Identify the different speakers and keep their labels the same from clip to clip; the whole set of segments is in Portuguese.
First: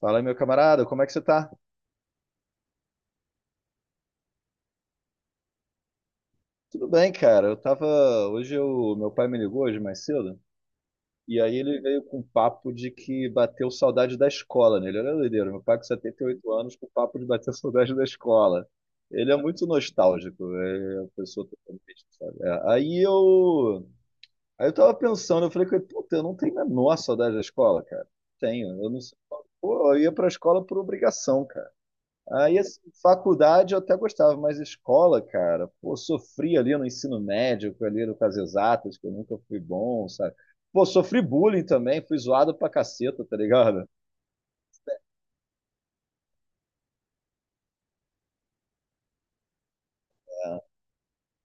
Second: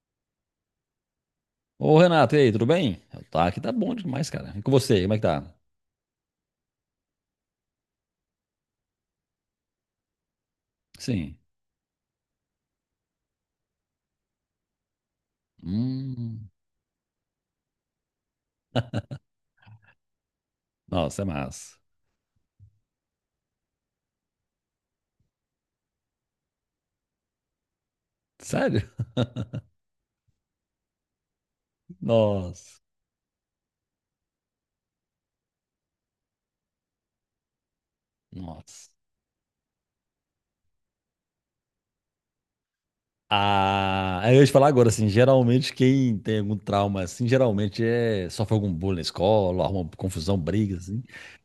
Speaker 1: Fala, meu camarada, como é que você tá?
Speaker 2: Ô, Renato, e aí, tudo bem? Tá, aqui tá bom demais, cara. E com você, como é que tá?
Speaker 1: Tudo bem, cara. Eu tava. Hoje eu... meu pai me ligou hoje mais cedo.
Speaker 2: Sim.
Speaker 1: E aí ele veio com um papo de que bateu saudade da escola nele. Olha a doideira, meu pai com
Speaker 2: Hum.
Speaker 1: 78 anos com papo de bater saudade da escola. Ele é muito nostálgico, é a
Speaker 2: Nossa, é
Speaker 1: pessoa
Speaker 2: massa.
Speaker 1: totalmente, sabe? Aí eu tava pensando, eu falei com ele, puta, eu não tenho a menor saudade da escola, cara. Tenho,
Speaker 2: Sério?
Speaker 1: eu não sei. Pô, eu ia pra escola por obrigação, cara. Aí,
Speaker 2: Nossa.
Speaker 1: assim, faculdade eu até gostava, mas escola, cara, pô, sofri ali no ensino médio, ali no Cas
Speaker 2: Nossa.
Speaker 1: Exatas, que eu nunca fui bom, sabe? Pô, sofri bullying também, fui zoado pra caceta, tá ligado?
Speaker 2: Ah, aí eu ia te falar agora, assim, geralmente quem tem algum trauma, assim, geralmente sofre algum bullying na escola, arruma confusão, briga, assim.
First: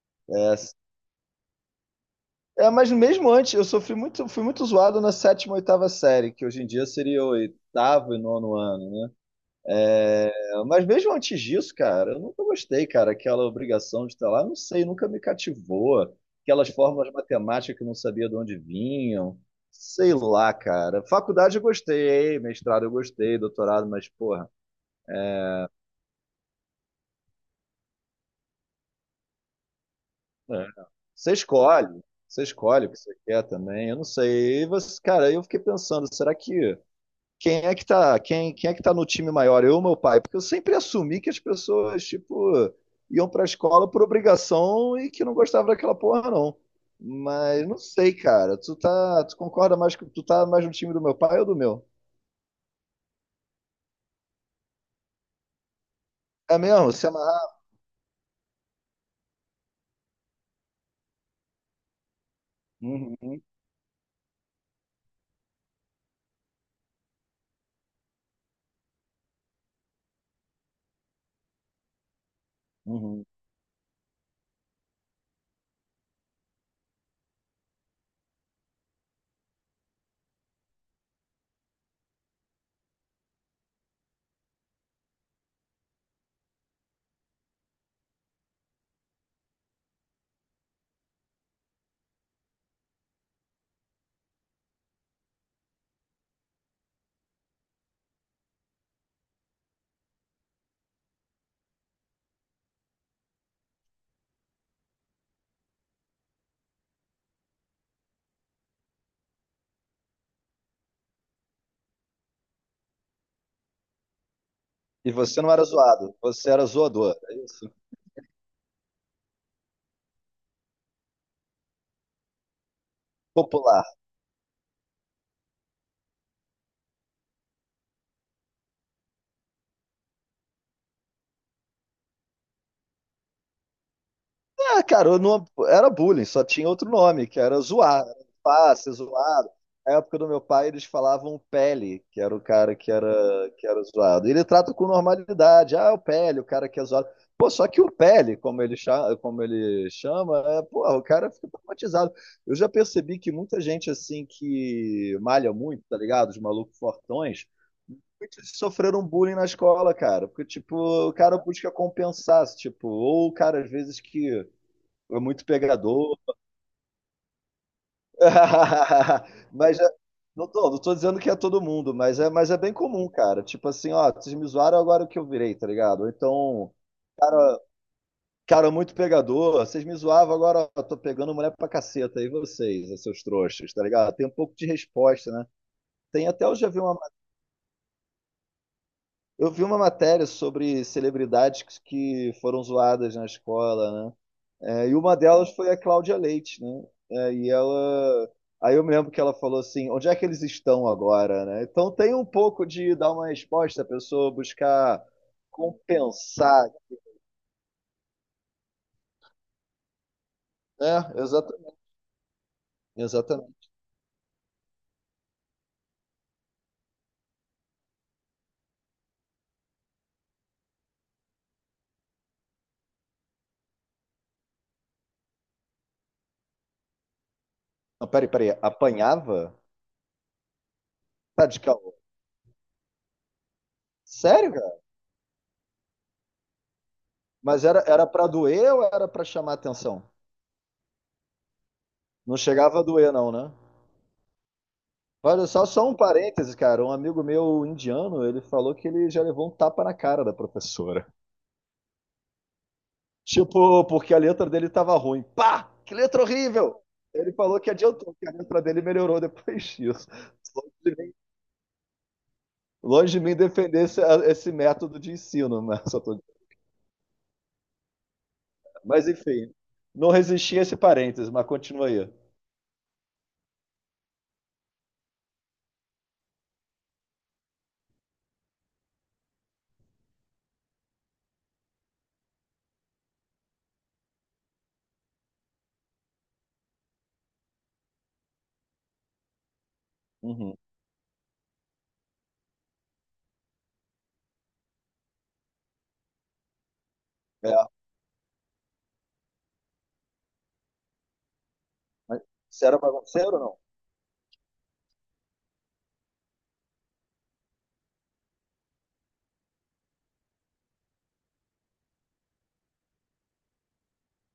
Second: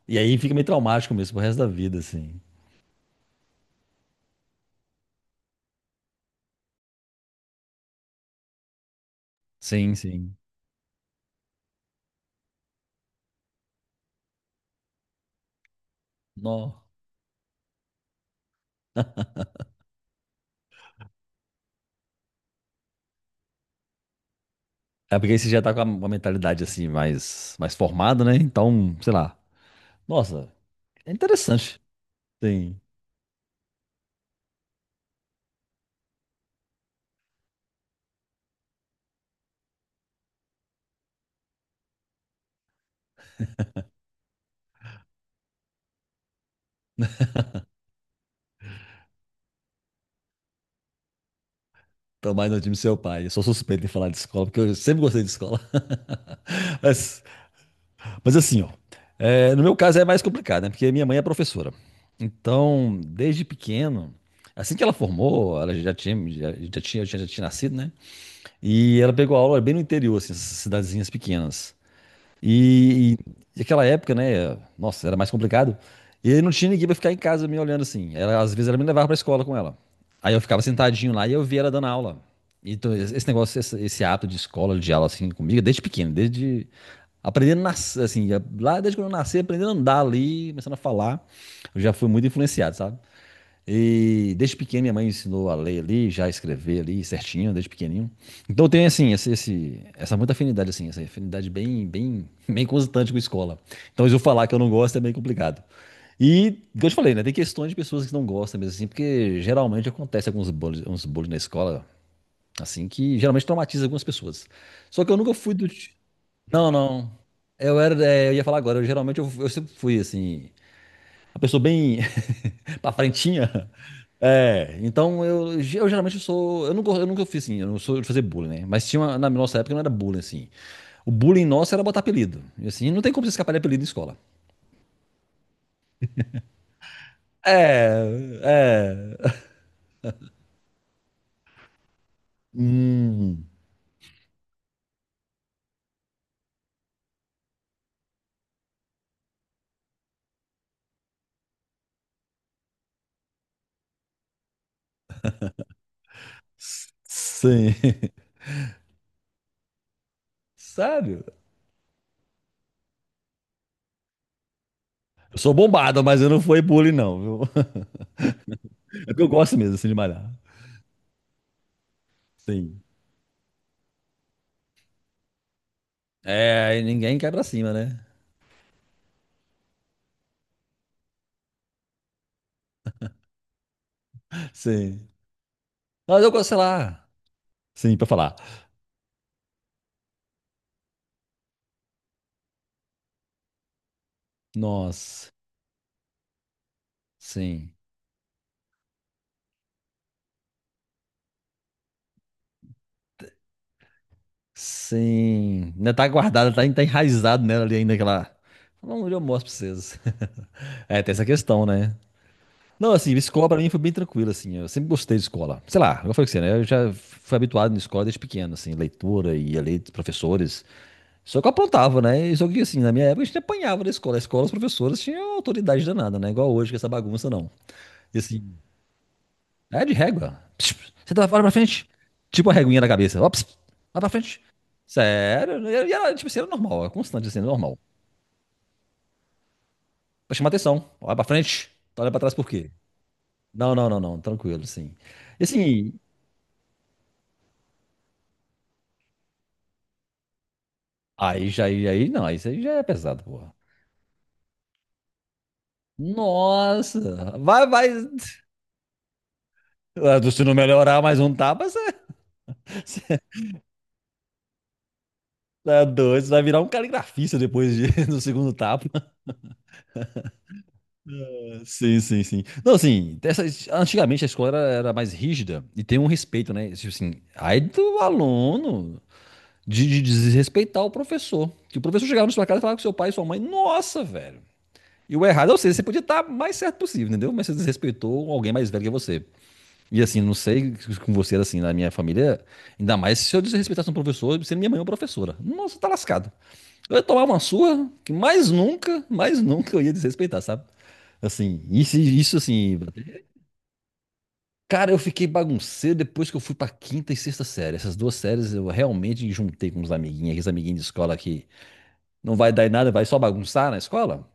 Speaker 2: E aí fica
Speaker 1: É,
Speaker 2: meio traumático mesmo pro resto da vida, assim.
Speaker 1: é, mas mesmo antes, eu sofri muito, fui muito zoado na sétima, oitava série, que hoje em dia seria o oitavo e nono ano.
Speaker 2: Sim,
Speaker 1: É,
Speaker 2: sim.
Speaker 1: mas mesmo antes disso, cara, eu nunca gostei, cara, aquela obrigação de estar lá, não sei, nunca me cativou. Aquelas
Speaker 2: Nó.
Speaker 1: fórmulas matemáticas que eu não sabia de onde vinham, sei lá, cara. Faculdade eu gostei, mestrado eu gostei, doutorado, mas, porra,
Speaker 2: É porque aí você já tá com uma mentalidade, assim, mais, mais formada, né? Então, sei lá. Nossa,
Speaker 1: é,
Speaker 2: é
Speaker 1: você
Speaker 2: interessante.
Speaker 1: escolhe, você
Speaker 2: Sim.
Speaker 1: escolhe o que você quer também, eu não sei. E você, cara, eu fiquei pensando, será que quem é que tá no time maior, eu ou meu pai? Porque eu sempre assumi que as pessoas, tipo, iam pra escola por obrigação e que não gostavam daquela porra, não. Mas não sei, cara. Tu concorda mais que tu tá mais no time do meu pai ou do meu?
Speaker 2: Tô mais no time do seu pai. Eu sou suspeito em falar de escola, porque eu sempre gostei de escola.
Speaker 1: É mesmo? Se
Speaker 2: Mas,
Speaker 1: amarrar.
Speaker 2: mas assim, ó. É, no meu caso é mais complicado, né? Porque minha mãe é professora. Então,
Speaker 1: Uhum,
Speaker 2: desde pequeno, assim que ela formou, ela já tinha, já, já tinha nascido, né? E ela pegou aula bem no interior, assim, essas cidadezinhas pequenas. E,
Speaker 1: uhum.
Speaker 2: e naquela época, né? Nossa, era mais complicado. E aí não tinha ninguém pra ficar em casa me olhando assim. Ela, às vezes ela me levava pra escola com ela. Aí eu ficava sentadinho lá e eu via ela dando aula. Então, esse negócio, esse hábito de escola, de aula assim comigo, desde pequeno, desde aprendendo a assim, lá desde quando eu nasci, aprendendo a andar ali, começando a falar, eu já fui muito influenciado, sabe? E desde pequeno minha mãe me ensinou a ler ali, já escrever ali certinho, desde pequenininho. Então eu tenho assim, esse, essa muita afinidade assim, essa afinidade bem, bem, bem constante com escola. Então se eu falar que eu não gosto é bem complicado. E, como eu te falei, né, tem questões de pessoas que não gostam mesmo assim, porque geralmente acontece uns bullying na escola, assim, que geralmente traumatiza algumas pessoas. Só que
Speaker 1: E
Speaker 2: eu nunca
Speaker 1: você não
Speaker 2: fui
Speaker 1: era
Speaker 2: do...
Speaker 1: zoado, você era
Speaker 2: Não, não.
Speaker 1: zoador, é isso?
Speaker 2: Eu era, é, eu ia falar agora, eu sempre fui assim, uma pessoa bem pra frentinha,
Speaker 1: Popular.
Speaker 2: é, então eu geralmente sou. Eu nunca fiz assim, eu não sou de fazer bullying, né? Mas tinha na nossa época não era bullying, assim. O bullying nosso era botar apelido. E assim, não tem como você escapar de apelido em escola.
Speaker 1: Ah, cara, eu não, era bullying, só tinha outro nome, que era zoar. Era
Speaker 2: É,
Speaker 1: fácil,
Speaker 2: é.
Speaker 1: zoado. Na época do meu pai, eles falavam Pele, que era o cara que
Speaker 2: Hum,
Speaker 1: era, que era zoado. E ele trata com normalidade. Ah, o Pele, o cara que é zoado. Pô, só que o Pele, como ele chama, é, porra, o cara fica traumatizado. Eu já percebi que muita gente, assim, que malha muito, tá ligado? Os malucos fortões,
Speaker 2: sim.
Speaker 1: muitos sofreram bullying na escola, cara. Porque, tipo, o
Speaker 2: Sério?
Speaker 1: cara busca compensar, tipo, ou o cara, às vezes, que é
Speaker 2: Eu
Speaker 1: muito
Speaker 2: sou bombado,
Speaker 1: pegador.
Speaker 2: mas eu não fui bullying, não, viu? É porque eu gosto mesmo,
Speaker 1: Mas é-
Speaker 2: assim, de malhar.
Speaker 1: não tô dizendo que é todo mundo, mas é bem
Speaker 2: Sim.
Speaker 1: comum, cara. Tipo assim, ó, vocês me zoaram agora é o que eu virei, tá ligado? Ou então,
Speaker 2: É, e ninguém cai pra cima, né?
Speaker 1: cara, muito pegador, vocês me zoavam agora, ó, tô pegando mulher pra caceta, e vocês, seus trouxas, tá ligado? Tem um pouco de
Speaker 2: Sim.
Speaker 1: resposta, né?
Speaker 2: Mas
Speaker 1: Tem
Speaker 2: eu
Speaker 1: até,
Speaker 2: gosto, sei lá. Sim, pra falar.
Speaker 1: eu vi uma matéria sobre celebridades que foram zoadas na escola, né? É, e uma
Speaker 2: Nossa,
Speaker 1: delas foi a Cláudia Leite, né? É, e
Speaker 2: sim.
Speaker 1: ela. Aí eu me lembro que ela falou assim: onde é que eles estão agora, né? Então tem um pouco de dar uma resposta, a pessoa buscar
Speaker 2: Sim, ainda tá guardada, tá,
Speaker 1: compensar,
Speaker 2: tá enraizado nela ali ainda, aquela... Não, eu mostro pra vocês. É,
Speaker 1: né?
Speaker 2: tem essa questão,
Speaker 1: Exatamente.
Speaker 2: né? Não, assim, escola pra
Speaker 1: Exatamente.
Speaker 2: mim foi bem tranquilo, assim, eu sempre gostei de escola. Sei lá, eu falei com você, né? Eu já fui habituado na escola desde pequeno, assim, leitura e a lei dos professores. Só que eu aprontava, né? E só que, assim, na minha época a gente apanhava na escola. A escola, os professores tinham autoridade danada, né? Igual hoje, com essa bagunça, não.
Speaker 1: Não,
Speaker 2: E,
Speaker 1: peraí,
Speaker 2: assim,
Speaker 1: peraí. Apanhava?
Speaker 2: é de régua. Pss, pss. Você tá fora
Speaker 1: Tá
Speaker 2: pra
Speaker 1: de
Speaker 2: frente.
Speaker 1: caô.
Speaker 2: Tipo a reguinha da cabeça. Ó, pss, vai pra frente.
Speaker 1: Sério, cara?
Speaker 2: Sério. E era, tipo assim, era normal. Era constante assim, era
Speaker 1: Mas
Speaker 2: normal.
Speaker 1: era pra doer ou era pra chamar atenção?
Speaker 2: Pra chamar atenção. Olha pra frente. Tu olha pra trás
Speaker 1: Não
Speaker 2: por quê?
Speaker 1: chegava a doer, não, né?
Speaker 2: Não, não, não, não. Tranquilo, sim. E
Speaker 1: Olha só, só
Speaker 2: assim,
Speaker 1: um parêntese, cara. Um amigo meu indiano, ele falou que ele já levou um tapa na cara da professora.
Speaker 2: aí não. Isso aí já é pesado, porra.
Speaker 1: Tipo, porque a letra dele tava ruim. Pá! Que letra horrível! Ele
Speaker 2: Nossa.
Speaker 1: falou
Speaker 2: Vai,
Speaker 1: que
Speaker 2: vai.
Speaker 1: adiantou, que a letra dele melhorou depois disso.
Speaker 2: Ah, se não
Speaker 1: Longe de
Speaker 2: melhorar
Speaker 1: mim,
Speaker 2: mais um tapa, você,
Speaker 1: longe de
Speaker 2: você
Speaker 1: mim defender esse método de ensino, né?
Speaker 2: é doido. Você vai virar um caligrafista depois do segundo tapa.
Speaker 1: Mas enfim, não resisti a esse parênteses, mas continua
Speaker 2: Sim,
Speaker 1: aí.
Speaker 2: sim, sim. Não, assim, dessas, antigamente a escola era, era mais rígida e tem um respeito, né? Tipo assim, aí do aluno de desrespeitar o professor. Que o professor chegava na sua casa e falava com seu pai e sua mãe, nossa, velho. E o errado é você, você podia estar mais certo possível, entendeu? Mas você desrespeitou alguém mais velho que você. E assim, não
Speaker 1: Uhum.
Speaker 2: sei com você, era assim, na minha família, ainda mais se eu desrespeitasse um professor, sendo minha mãe ou professora. Nossa, tá lascado. Eu ia tomar uma
Speaker 1: É,
Speaker 2: surra que mais nunca eu ia desrespeitar, sabe? Assim, isso,
Speaker 1: mas
Speaker 2: isso
Speaker 1: você
Speaker 2: assim.
Speaker 1: era bagunceiro ou não?
Speaker 2: Cara, eu fiquei bagunceiro depois que eu fui pra quinta e sexta série. Essas duas séries eu realmente juntei com uns amiguinhos, aqueles amiguinhos de escola que não vai dar em nada, vai só bagunçar na escola.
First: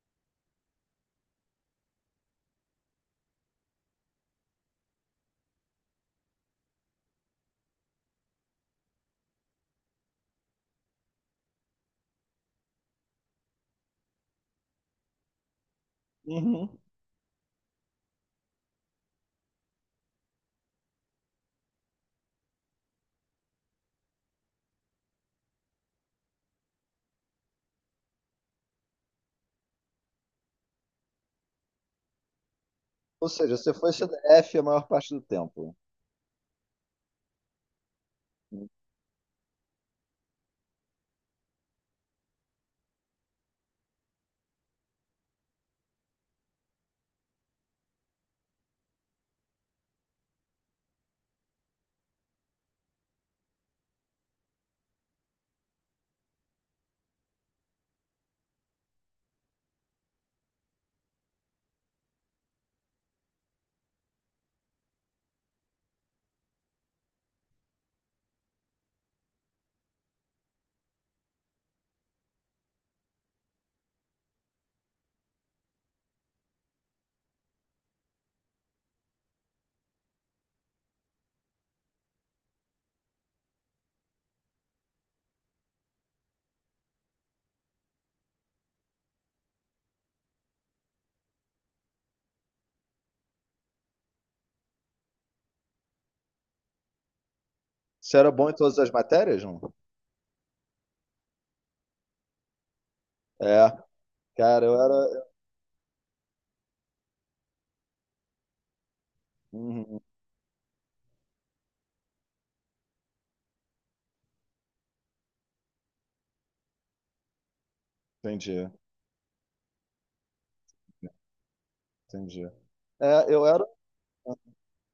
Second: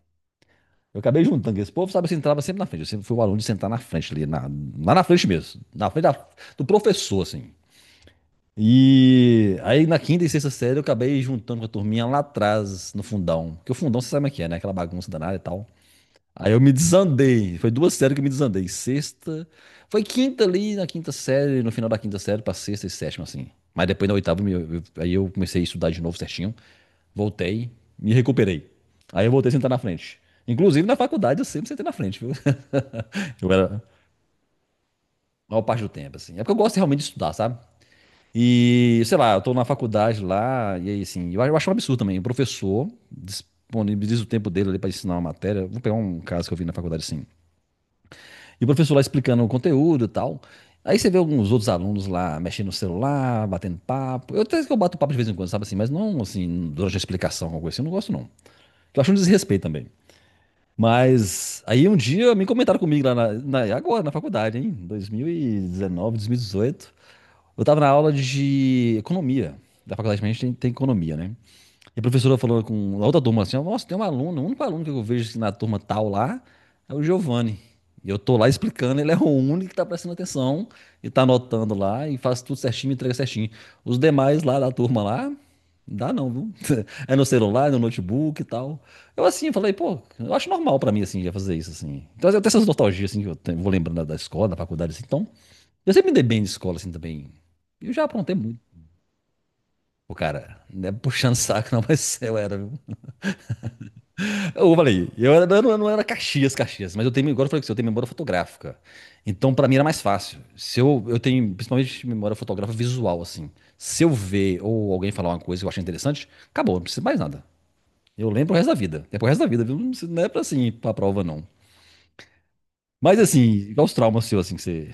Speaker 2: Eu acabei juntando com esse povo, sabe? Eu entrava sempre na frente. Eu sempre fui o aluno de sentar na frente ali, lá na frente mesmo. Na frente do professor, assim. E aí na quinta e sexta série eu acabei juntando com a turminha lá atrás, no fundão. Porque o fundão você sabe como é que é, né? Aquela bagunça danada e tal. Aí eu me
Speaker 1: Uhum.
Speaker 2: desandei. Foi duas séries que eu me desandei. Sexta. Foi quinta ali, na quinta série, no final da quinta série, pra sexta e sétima, assim. Mas depois na oitava, aí eu comecei a estudar de novo certinho. Voltei, me recuperei. Aí eu voltei a sentar na frente. Inclusive na faculdade eu sempre sentei na frente, viu?
Speaker 1: Ou
Speaker 2: Eu
Speaker 1: seja, você
Speaker 2: era a
Speaker 1: foi CDF a maior parte do
Speaker 2: maior
Speaker 1: tempo.
Speaker 2: parte do tempo, assim. É porque eu gosto realmente de estudar, sabe? E, sei lá, eu tô na faculdade lá, e aí, assim, eu acho um absurdo também. O professor disponibiliza o tempo dele ali pra ensinar uma matéria. Vou pegar um caso que eu vi na faculdade, assim. E o professor lá explicando o conteúdo e tal. Aí você vê alguns outros alunos lá mexendo no celular, batendo papo. Eu até que eu bato papo de vez em quando, sabe assim, mas não assim, durante a explicação, alguma coisa assim, eu não gosto não. Eu acho um desrespeito também. Mas aí um dia me comentaram comigo lá agora, na faculdade, hein? 2019, 2018. Eu tava na aula de economia. Da faculdade a gente tem, tem economia, né? E a professora falou com a outra turma assim: ó, nossa, tem um aluno, o único aluno que eu vejo assim, na turma tal lá é o Giovanni. E eu tô lá explicando, ele é o único que tá prestando atenção e tá anotando lá e faz tudo certinho, me entrega certinho. Os demais lá da turma lá, não dá não, viu? É no celular, é no notebook e tal. Eu assim, falei, pô, eu acho normal pra mim assim, já fazer isso assim. Então eu tenho essas nostalgias assim que eu vou lembrando da escola, da faculdade assim. Então, eu sempre me dei bem de escola assim também. E eu já
Speaker 1: Você era
Speaker 2: aprontei
Speaker 1: bom em
Speaker 2: muito.
Speaker 1: todas as matérias, não?
Speaker 2: Pô, cara, não é puxando saco não, mas eu era, viu?
Speaker 1: É, cara,
Speaker 2: Eu
Speaker 1: eu
Speaker 2: falei,
Speaker 1: era.
Speaker 2: eu não era Caxias, Caxias, mas eu tenho, agora eu falei que eu tenho memória fotográfica. Então, pra mim era mais
Speaker 1: Uhum,
Speaker 2: fácil. Se eu, eu tenho, principalmente, memória fotográfica visual, assim. Se eu ver ou alguém falar uma coisa que eu achei interessante, acabou, não preciso mais nada. Eu lembro o resto
Speaker 1: entendi,
Speaker 2: da vida. É pro resto da vida, viu? Não é pra assim, pra prova, não.
Speaker 1: entendi.
Speaker 2: Mas
Speaker 1: É, eu era.
Speaker 2: assim, qual os traumas seus, assim, que você.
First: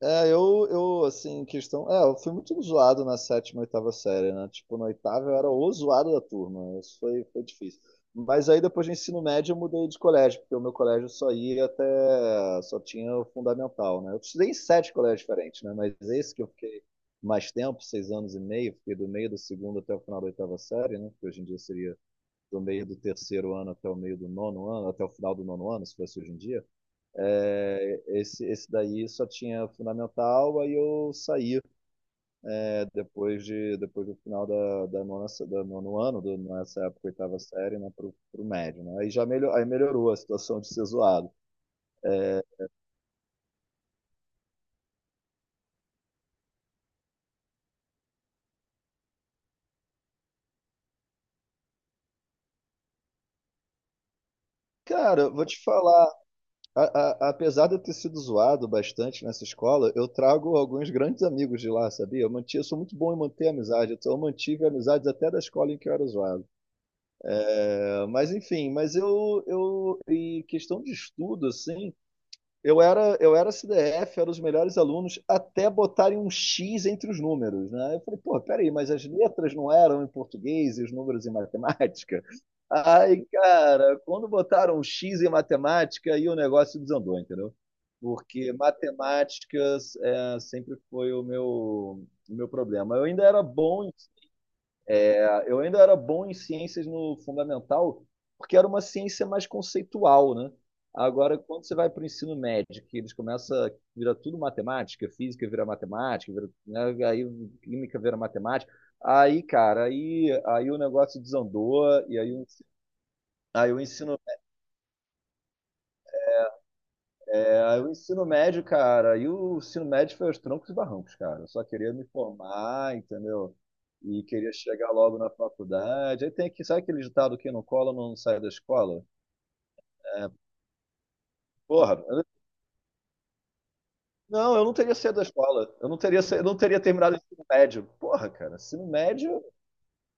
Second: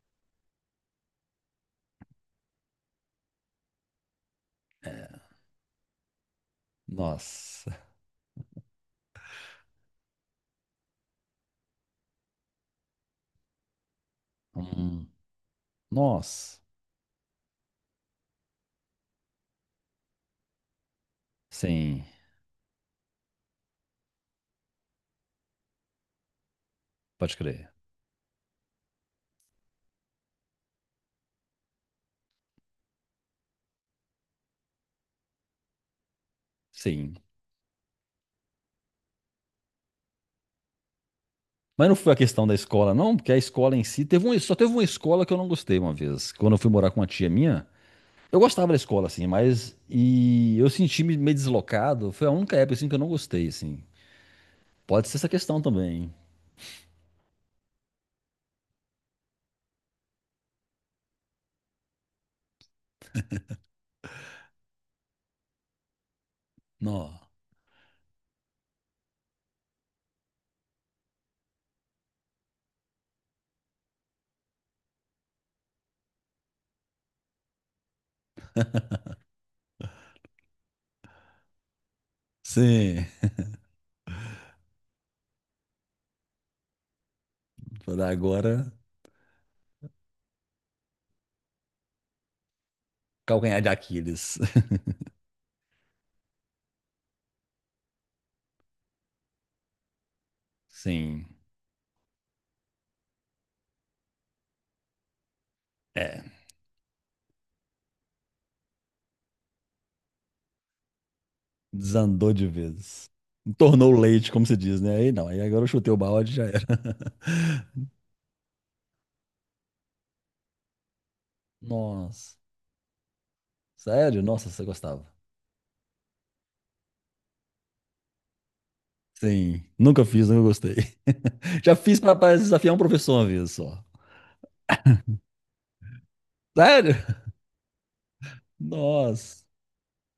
Speaker 1: É, assim, questão. É, eu fui muito zoado na sétima, oitava série, né? Tipo, na oitava eu era o zoado da turma. Isso foi
Speaker 2: Nossa.
Speaker 1: difícil. Mas aí depois do ensino médio eu mudei de colégio, porque o meu colégio só ia até. Só tinha o fundamental, né? Eu estudei em sete
Speaker 2: Hum,
Speaker 1: colégios diferentes, né? Mas esse que eu
Speaker 2: nossa.
Speaker 1: fiquei mais tempo, 6 anos e meio, fiquei do meio do segundo até o final da oitava série, né? Que hoje em dia seria
Speaker 2: Sim,
Speaker 1: do meio do terceiro ano até o meio do nono ano, até o final do nono ano, se fosse hoje em dia.
Speaker 2: pode crer.
Speaker 1: É, esse daí só tinha fundamental, aí eu saí, né, depois do final da nono ano, nessa época,
Speaker 2: Sim.
Speaker 1: oitava série, né, pro médio, né? Aí já melhor, aí melhorou a situação de ser zoado.
Speaker 2: Mas não foi a questão da escola, não, porque a escola em si teve um, só teve uma escola que eu não gostei uma vez. Quando eu fui morar com uma tia minha, eu gostava da escola, assim, mas e eu senti me meio deslocado. Foi a única época assim, que eu não gostei, assim. Pode ser essa
Speaker 1: Cara, vou
Speaker 2: questão
Speaker 1: te
Speaker 2: também.
Speaker 1: falar,
Speaker 2: Hein?
Speaker 1: apesar de eu ter sido zoado bastante nessa escola, eu trago alguns grandes amigos de lá, sabia? Eu sou muito bom em manter amizade, então eu mantive amizades até da escola em que eu era zoado.
Speaker 2: Nó.
Speaker 1: É, mas enfim, mas em questão de estudo, assim, eu era CDF, era os melhores alunos, até botarem um X entre os números, né? Eu falei, pô, peraí, mas as letras não eram em português e os números em matemática?
Speaker 2: Sim.
Speaker 1: Aí, cara, quando botaram um X em matemática, aí o negócio desandou, entendeu?
Speaker 2: Vou dar
Speaker 1: Porque
Speaker 2: agora
Speaker 1: matemáticas sempre foi o meu, problema. Eu ainda era
Speaker 2: calcanhar de
Speaker 1: bom
Speaker 2: Aquiles.
Speaker 1: eu ainda era bom em ciências no fundamental, porque era uma ciência mais conceitual, né?
Speaker 2: Sim.
Speaker 1: Agora, quando você vai para o ensino médio, que eles começam a virar tudo matemática, física vira
Speaker 2: É.
Speaker 1: matemática, vira, né? Aí química vira matemática, aí, cara, aí o negócio desandou,
Speaker 2: Desandou de vez.
Speaker 1: aí o
Speaker 2: Tornou
Speaker 1: ensino,
Speaker 2: leite, como se diz, né? Aí não, aí agora eu chutei o balde e já era.
Speaker 1: aí o ensino médio foi aos troncos e barrancos, cara. Eu só queria me
Speaker 2: Nossa.
Speaker 1: formar, entendeu?
Speaker 2: Sério?
Speaker 1: E
Speaker 2: Nossa,
Speaker 1: queria
Speaker 2: você
Speaker 1: chegar
Speaker 2: gostava.
Speaker 1: logo na faculdade. Sabe aquele ditado que não cola, não sai da escola?
Speaker 2: Sim, nunca fiz, nunca gostei. Já fiz
Speaker 1: Porra,
Speaker 2: pra pra desafiar um professor uma vez só.
Speaker 1: não, eu não teria saído da escola. Eu não teria
Speaker 2: Sério?
Speaker 1: terminado o ensino médio. Porra, cara, ensino médio,
Speaker 2: Nossa.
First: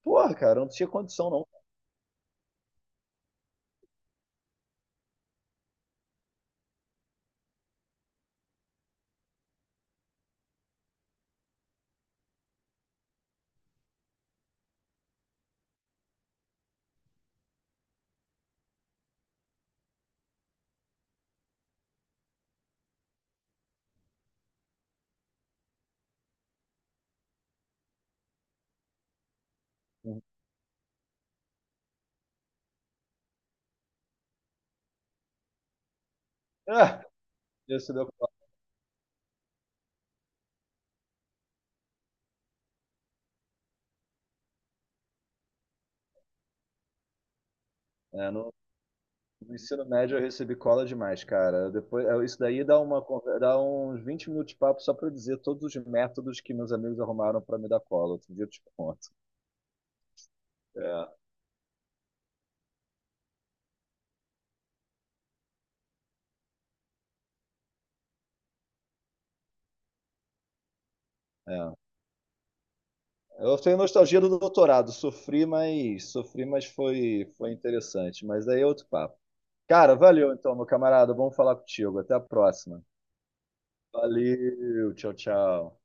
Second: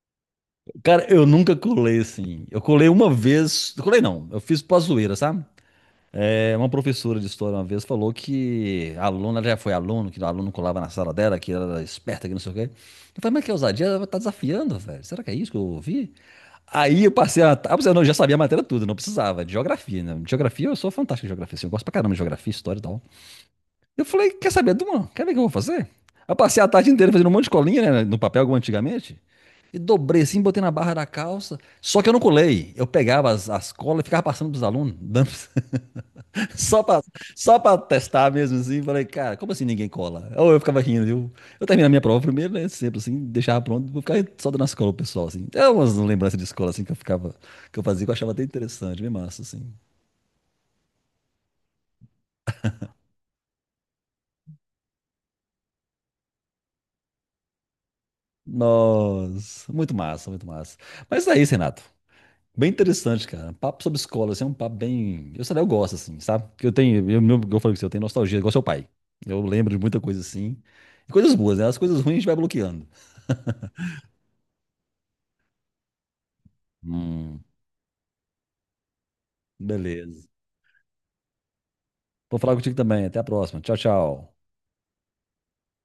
Speaker 1: porra, cara, eu não tinha
Speaker 2: Cara, eu
Speaker 1: condição, não.
Speaker 2: nunca colei assim. Eu colei uma vez. Colei não, eu fiz pra zoeira, sabe? É, uma professora de história uma vez falou que ela já foi aluno, que o aluno colava na sala dela, que ela era esperta, que não sei o quê. Eu falei, mas que ousadia, ela tá desafiando, velho. Será que é isso que eu ouvi? Aí eu passei a. Ah, eu não, eu já sabia a matéria toda, não precisava, de geografia, né? Geografia, eu sou fantástico em geografia, assim, eu gosto pra caramba de geografia, história e tal. Eu falei, quer saber, Duma? Quer ver o que eu vou fazer? Eu passei a tarde inteira fazendo um monte de colinha, né? No papel, como antigamente. E dobrei assim, botei na barra da calça. Só que eu não colei. Eu pegava as colas e ficava passando pros alunos. Dando- só pra,
Speaker 1: Ah,
Speaker 2: só pra
Speaker 1: isso deu
Speaker 2: testar
Speaker 1: cola.
Speaker 2: mesmo assim. Falei, cara, como assim ninguém cola? Ou eu ficava rindo, viu? Eu terminava a minha prova primeiro, né? Sempre assim, deixava pronto. Vou ficar só dando as colas pro pessoal, assim. É umas lembranças de escola, assim, que eu ficava... Que eu fazia, que eu
Speaker 1: É,
Speaker 2: achava até
Speaker 1: no,
Speaker 2: interessante. Bem massa,
Speaker 1: no
Speaker 2: assim.
Speaker 1: ensino médio eu recebi cola demais, cara. Depois, isso daí dá uns 20 minutos de papo só pra eu dizer todos os métodos que meus amigos arrumaram pra me dar cola. Outro dia eu te conto.
Speaker 2: Nossa, muito massa, muito massa.
Speaker 1: É,
Speaker 2: Mas é isso, Renato. Bem interessante, cara. Papo sobre escola, assim, é um papo bem. Eu sei lá, eu gosto, assim, sabe? Porque eu tenho, eu falei com você, eu tenho nostalgia, igual seu pai. Eu lembro de muita coisa assim. E coisas boas, né?
Speaker 1: é.
Speaker 2: As coisas ruins a gente vai bloqueando.
Speaker 1: Eu tenho nostalgia do doutorado, sofri, mas foi,
Speaker 2: Hum,
Speaker 1: foi interessante. Mas daí é outro papo. Cara,
Speaker 2: beleza.
Speaker 1: valeu então, meu camarada. Vamos falar contigo. Até a
Speaker 2: Vou falar contigo
Speaker 1: próxima.
Speaker 2: também. Até a próxima. Tchau, tchau.
Speaker 1: Valeu, tchau, tchau.